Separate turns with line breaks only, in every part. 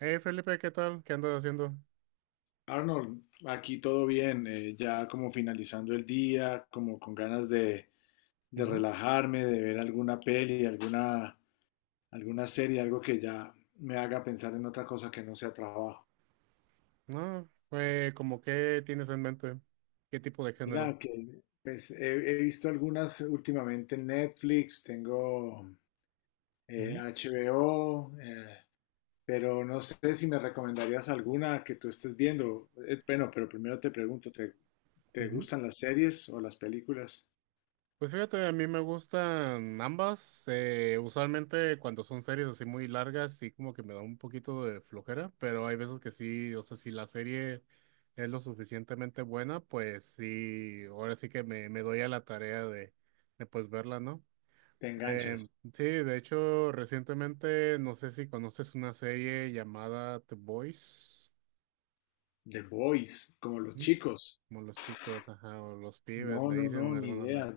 Hey Felipe, ¿qué tal? ¿Qué andas haciendo?
Arnold, aquí todo bien, ya como finalizando el día, como con ganas de
Ujú.
relajarme, de ver alguna peli, alguna serie, algo que ya me haga pensar en otra cosa que no sea trabajo.
No, como qué tienes en mente, qué tipo de
Mira,
género.
que pues, he visto algunas últimamente en Netflix, tengo
Ujú,
HBO, pero no sé si me recomendarías alguna que tú estés viendo. Bueno, pero primero te pregunto, ¿ te
ujú.
gustan las series o las películas?
Pues fíjate, a mí me gustan ambas. Usualmente cuando son series así muy largas, sí como que me da un poquito de flojera, pero hay veces que sí, o sea, si la serie es lo suficientemente buena, pues sí, ahora sí que me doy a la tarea de pues verla, ¿no?
¿Te
Eh,
enganchas?
sí, de hecho, recientemente, no sé si conoces una serie llamada The Boys,
The Boys, como los
¿m?
chicos.
Como los chicos, ajá, o los pibes,
No,
le
no,
dicen
no,
en
ni
algunos lados.
idea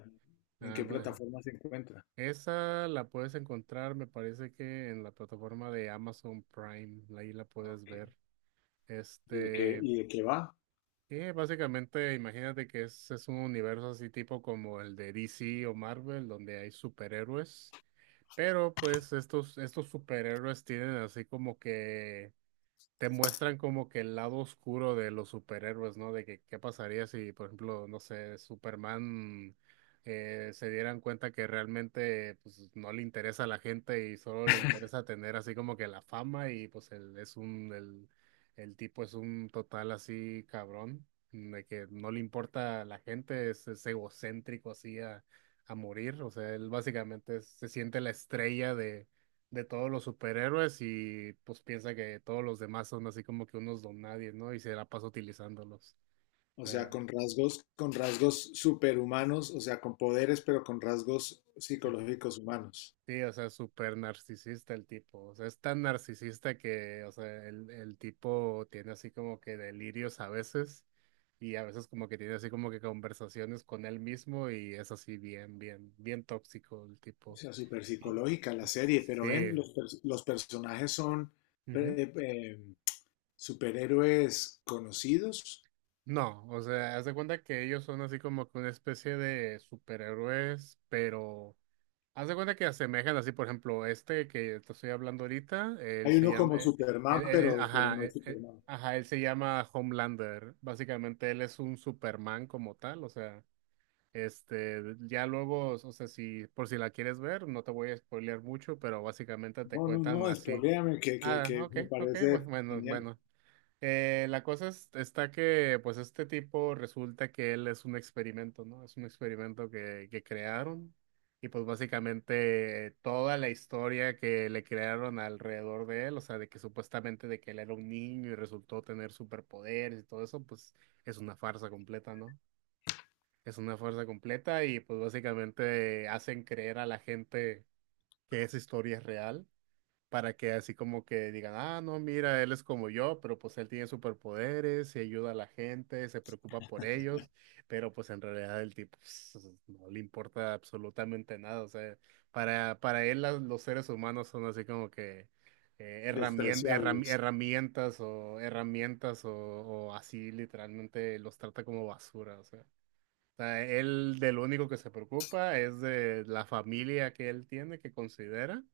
en
Ah,
qué
bueno.
plataforma se encuentra.
Esa la puedes encontrar, me parece que en la plataforma de Amazon Prime, ahí la puedes
Ok.
ver.
¿Y
Este,
y de qué va?
y básicamente, imagínate que es un universo así tipo como el de DC o Marvel, donde hay superhéroes. Pero pues estos superhéroes tienen así como que te muestran como que el lado oscuro de los superhéroes, ¿no? De que qué pasaría si, por ejemplo, no sé, Superman se dieran cuenta que realmente pues, no le interesa a la gente y solo le interesa tener así como que la fama y pues él es el tipo es un total así cabrón, de que no le importa a la gente, es egocéntrico a morir, o sea, él básicamente se siente la estrella de todos los superhéroes y pues piensa que todos los demás son así como que unos don nadie, ¿no? Y se la pasa utilizándolos. O
O sea,
sea,
con rasgos
es-
superhumanos, o sea, con poderes, pero con rasgos
es-
psicológicos humanos.
sí, o sea, súper narcisista el tipo. O sea, es tan narcisista que, o sea, el tipo tiene así como que delirios a veces y a veces como que tiene así como que conversaciones con él mismo y es así bien, bien, bien tóxico el
O
tipo.
sea, super
Y,
psicológica la
sí.
serie, pero
Sí.
ven, los personajes son
Ujú.
eh, eh, superhéroes conocidos.
No, o sea, haz de cuenta que ellos son así como que una especie de superhéroes, pero haz de cuenta que asemejan así, por ejemplo, este que te estoy hablando ahorita, él
Hay
se
uno
llama,
como Superman, pero
ajá,
no es Superman.
ajá, él se llama Homelander. Básicamente él es un Superman como tal, o sea, este, ya luego, o sea, si por si la quieres ver, no te voy a spoilear mucho, pero básicamente te
No, no,
cuentan
no,
así.
spoiléame,
Ah,
que
ok,
me
ok,
parece
bueno,
genial.
bueno. La cosa está que, pues, este tipo resulta que él es un experimento, ¿no? Es un experimento que crearon y, pues, básicamente toda la historia que le crearon alrededor de él, o sea, de que supuestamente de que él era un niño y resultó tener superpoderes y todo eso, pues, es una farsa completa, ¿no? Es una farsa completa y, pues, básicamente hacen creer a la gente que esa historia es real para que así como que digan, ah, no, mira, él es como yo, pero pues él tiene superpoderes y ayuda a la gente, se preocupa por ellos, pero pues en realidad el tipo pues, no le importa absolutamente nada, o sea, para él los seres humanos son así como que herramientas,
Despreciables.
herramientas o así literalmente los trata como basura, sea, él del único que se preocupa es de la familia que él tiene, que considera,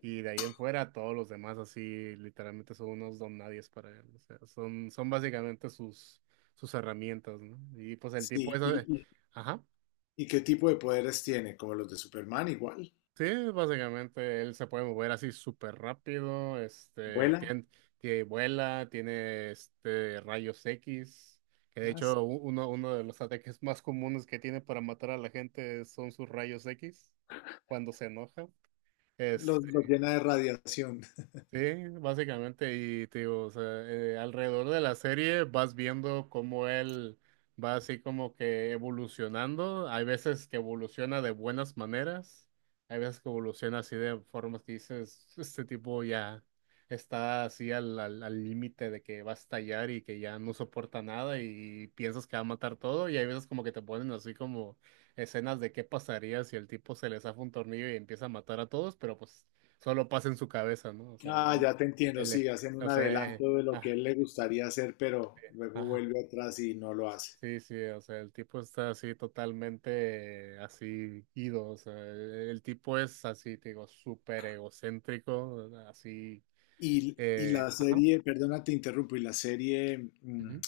y de ahí en fuera todos los demás así literalmente son unos don nadies para él. O sea, son básicamente sus herramientas, ¿no? Y pues el tipo
Sí,
eso de- Ajá.
y ¿qué tipo de poderes tiene? Como los de Superman, igual.
Sí, básicamente él se puede mover así súper rápido, este,
Vuela.
tiene, vuela, tiene este rayos X, que de
ah, s-
hecho uno de los ataques más comunes que tiene para matar a la gente son sus rayos X cuando se enoja.
Los
Este,
llena de radiación.
sí, básicamente, y te digo, o sea, alrededor de la serie vas viendo cómo él va así como que evolucionando. Hay veces que evoluciona de buenas maneras, hay veces que evoluciona así de formas que dices, este tipo ya está así al límite de que va a estallar y que ya no soporta nada y piensas que va a matar todo. Y hay veces como que te ponen así como escenas de qué pasaría si el tipo se le zafa un tornillo y empieza a matar a todos, pero pues solo pasa en su cabeza, ¿no? O sea,
Ah, ya te entiendo,
él,
sí, hacen
o
un
sea,
adelanto de lo que a
ah,
él le gustaría hacer, pero luego
ah,
vuelve atrás y no lo hace.
sí, sí, o sea, el tipo está así totalmente así ido, o sea, el tipo es así, te digo, súper egocéntrico, así,
Y la
ajá.
serie, perdona, te interrumpo, y la serie
Ujú.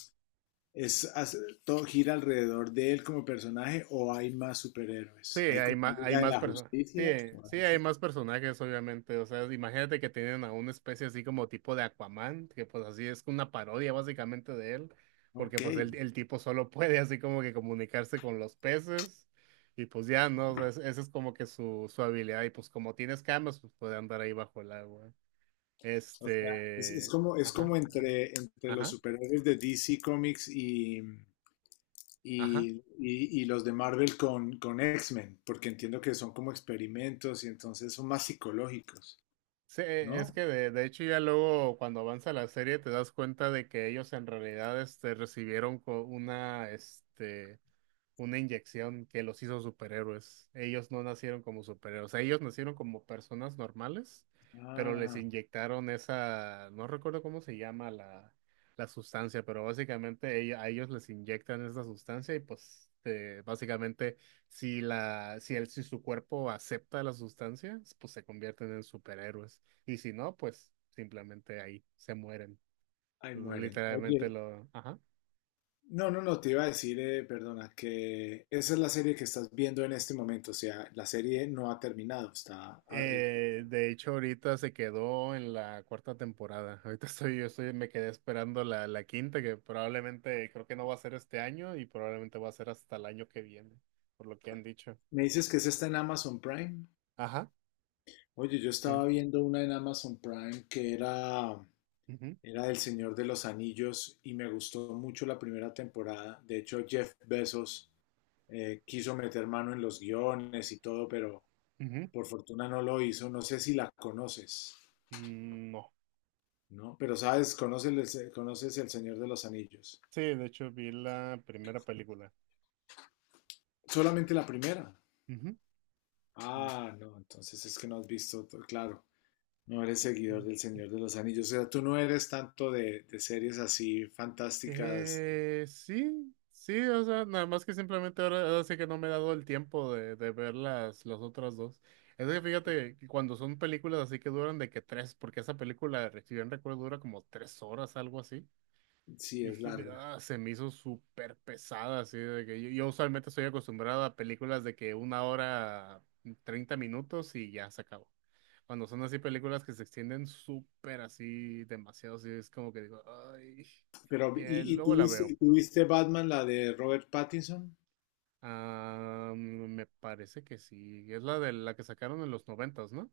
es, hace- todo gira alrededor de él como personaje o hay más
Sí,
superhéroes. Hay como una
hay
Liga de
más
la
personas. Sí,
Justicia.
sí, hay más personajes, obviamente. O sea, imagínate que tienen a una especie así como tipo de Aquaman, que pues así es una parodia básicamente de él, porque
Ok.
pues el tipo solo puede así como que comunicarse con los peces y pues ya, ¿no? O sea, esa es como que su habilidad y pues como tienes camas, pues puede andar ahí bajo el agua.
O sea,
Este...
es
Ajá,
como entre, entre los
ajá,
superhéroes de DC Comics
ajá.
y los de Marvel con X-Men, porque entiendo que son como experimentos y entonces son más psicológicos,
Sí, es
¿no?
que de hecho ya luego cuando avanza la serie te das cuenta de que ellos en realidad este, recibieron este, una inyección que los hizo superhéroes. Ellos no nacieron como superhéroes, ellos nacieron como personas normales, pero les
Ah,
inyectaron esa, no recuerdo cómo se llama la, la sustancia, pero básicamente a ellos les inyectan esa sustancia y pues básicamente si la, si el, si su cuerpo acepta la sustancia, pues se convierten en superhéroes. Y si no, pues simplemente ahí se mueren.
ahí mueren.
Literalmente
Oye,
lo, ajá.
no, no, no, te iba a decir, perdona, que esa es la serie que estás viendo en este momento, o sea, la serie no ha terminado, está...
De hecho, ahorita se quedó en la cuarta temporada. Ahorita estoy, yo estoy, me quedé esperando la quinta, que probablemente creo que no va a ser este año y probablemente va a ser hasta el año que viene, por lo que han dicho.
me dices que esa está en Amazon Prime.
Ajá,
Oye, yo
sí.
estaba viendo una en Amazon Prime que era...
Ujú,
era del Señor de los Anillos y me gustó mucho la primera temporada. De hecho, Jeff Bezos quiso meter mano en los guiones y todo, pero
ujú.
por fortuna no lo hizo. No sé si la conoces,
Mm. No,
¿no? Pero sabes, conoces, conoces El Señor de los Anillos.
sí, de hecho vi la primera película.
Solamente la primera.
Ujú.
Ah, no, entonces es que no has visto todo. Claro. No eres seguidor del Señor de los Anillos. O sea, tú no eres tanto de series así fantásticas.
Sí, sí, o sea, nada más que simplemente ahora, ahora sí que no me he dado el tiempo de ver las otras dos. Es que fíjate que cuando son películas así que duran de que tres, porque esa película, si bien recuerdo, dura como tres horas, algo así.
Sí, es
Dije,
larga.
"Ah", se me hizo súper pesada, así de que yo usualmente estoy acostumbrado a películas de que una hora, 30 minutos y ya se acabó. Cuando son así películas que se extienden súper así, demasiado, así es como que digo, ay,
Pero,
y,
¿ y
luego la veo.
tuviste, tuviste Batman, la de Robert Pattinson?
Ah, me parece que sí, es la de la que sacaron en los noventas, ¿no?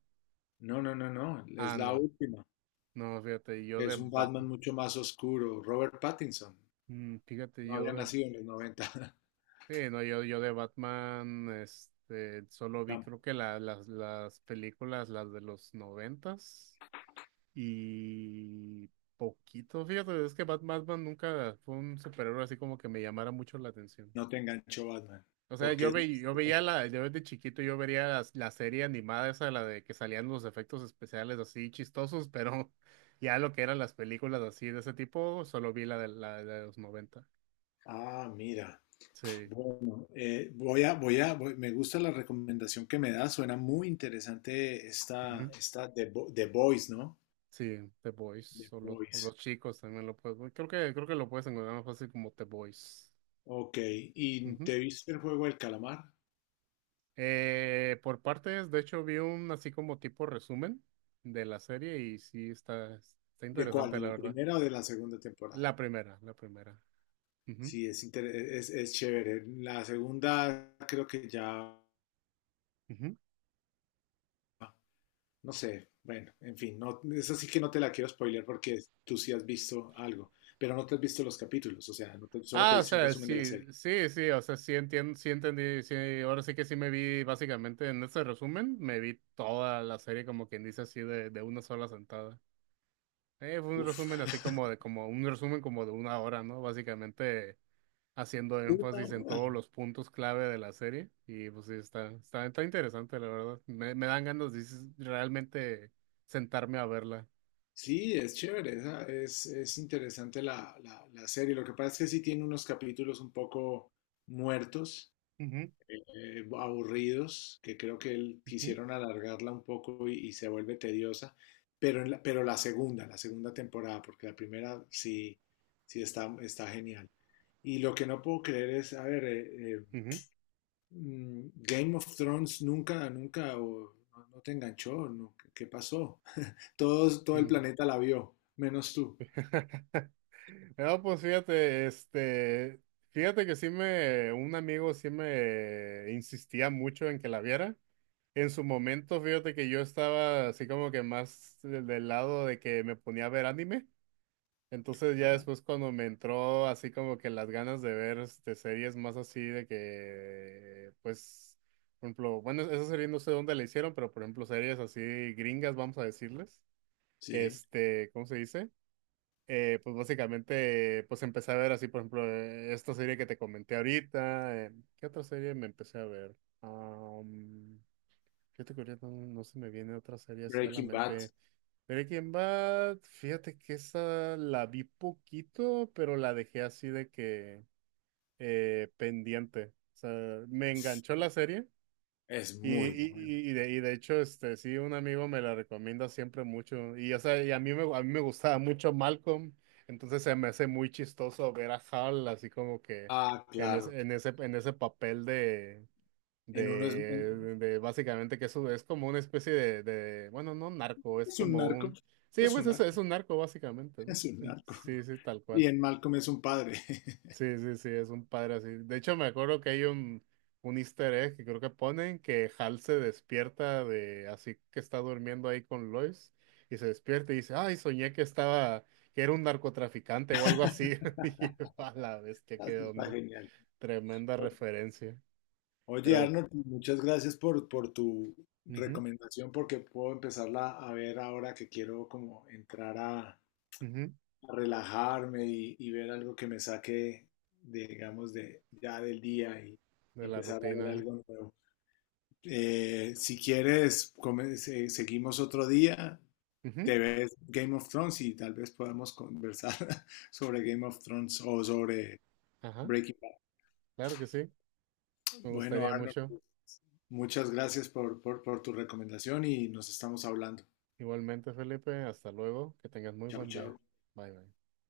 No, no, no, no, es
Ah,
la
no,
última.
no, fíjate, yo de
Es un Batman
Batman.
mucho más oscuro. Robert Pattinson
Mm, fíjate,
no
yo
había
de
nacido en los 90.
sí, no, yo de Batman, este, solo vi
Tam-
creo que las películas, las de los noventas y poquito, fíjate, es que Batman nunca fue un superhéroe así como que me llamara mucho la atención.
No te enganchó Batman.
O sea,
Porque
yo,
es...
ve, yo veía la, yo desde chiquito yo veía serie animada esa, la de que salían los efectos especiales así chistosos, pero ya lo que eran las películas así de ese tipo, solo vi la de los noventa.
Ah, mira.
Sí.
Bueno, me gusta la recomendación que me da. Suena muy interesante esta, esta The Boys, ¿no?
Sí, The Boys
The
o
Boys.
los chicos también lo puedes. Creo que lo puedes encontrar más fácil como The Boys.
Ok. ¿Y
Ujú.
te viste el juego del calamar?
Por partes, de hecho, vi un así como tipo resumen de la serie y sí está, está
¿De cuál?
interesante,
¿De
la
la
verdad.
primera o de la segunda temporada?
La primera, la primera. Ujú,
Sí, es chévere. La segunda creo que ya,
ujú.
no sé, bueno, en fin, no, esa sí que no te la quiero spoiler porque tú sí has visto algo, pero no te has visto los capítulos, o sea, no te- solo te
Ah, o
hice un
sea,
resumen de la
sí,
serie.
sí, sí, o sea, sí entiendo, sí entendí, sí, ahora sí que sí me vi básicamente en ese resumen, me vi toda la serie como quien dice así de una sola sentada. Fue un
Uf.
resumen así como de, como un resumen como de una hora, ¿no? Básicamente haciendo
Una
énfasis en todos
hora.
los puntos clave de la serie. Y pues sí, está, está, está interesante, la verdad. Me dan ganas de realmente sentarme a verla.
Sí, es chévere, es interesante la serie. Lo que pasa es que sí tiene unos capítulos un poco muertos,
Ujú,
aburridos, que creo que
ujú,
quisieron alargarla un poco y se vuelve tediosa, pero, pero la segunda temporada, porque la primera sí, sí está, está genial. Y lo que no puedo creer es, a ver,
ujú,
Game of Thrones nunca, nunca, o no, no te enganchó, no, ¿qué qué pasó? Todos, todo el
mm.
planeta la vio, menos tú.
No, pues fíjate, este, fíjate que sí me, un amigo sí me insistía mucho en que la viera. En su momento, fíjate que yo estaba así como que más del lado de que me ponía a ver anime. Entonces ya después cuando me entró así como que las ganas de ver este, series más así de que, pues, por ejemplo, bueno, esa serie no sé dónde la hicieron, pero por ejemplo series así gringas, vamos a decirles,
Sí,
este, ¿cómo se dice? Pues básicamente, pues empecé a ver así, por ejemplo, esta serie que te comenté ahorita. ¿Qué otra serie me empecé a ver? Am, Fíjate que ahorita no, no se me viene otra serie así a la
Breaking Bad
mente. Breaking Bad, fíjate que esa la vi poquito, pero la dejé así de que pendiente. O sea, me enganchó la serie
es muy bueno.
y de hecho, este, sí, un amigo me la recomienda siempre mucho. Y, o sea, y a a mí me gustaba mucho Malcolm, entonces se me hace muy chistoso ver a Hal así como que
Ah,
en
claro.
en ese papel de
En uno
de básicamente que eso es como una especie de, bueno, no narco, es
es un
como
narco,
un, sí,
es un
pues eso
narco.
es un narco básicamente, ¿no?
Es un narco.
Sí, sí, tal
Y
cual.
en Malcolm es un padre.
Sí, sí, sí, es un padre así. De hecho, me acuerdo que hay un easter egg que creo que ponen que Hal se despierta de, así que está durmiendo ahí con Lois y se despierta y dice, ay, soñé que estaba, que era un narcotraficante o algo así. Y yo, a la bestia,
Ah,
qué
eso está
onda.
genial.
Tremenda
Bueno,
referencia.
oye,
Pero,
Arnold, muchas gracias por tu
ujú,
recomendación, porque puedo empezarla a ver ahora que quiero como entrar a
ujú.
relajarme y ver algo que me saque, de, digamos, de, ya del día
De
y
la
empezar a ver
rutina.
algo nuevo. Si quieres, seguimos otro día,
Ujú,
te ves Game of Thrones y tal vez podamos conversar sobre Game of Thrones o sobre
ajá,
Breaking Bad.
claro que sí. Me
Bueno,
gustaría
Arnold,
mucho.
muchas gracias por, por tu recomendación y nos estamos hablando.
Igualmente, Felipe, hasta luego. Que tengas muy
Chao,
buen día.
chao.
Bye, bye.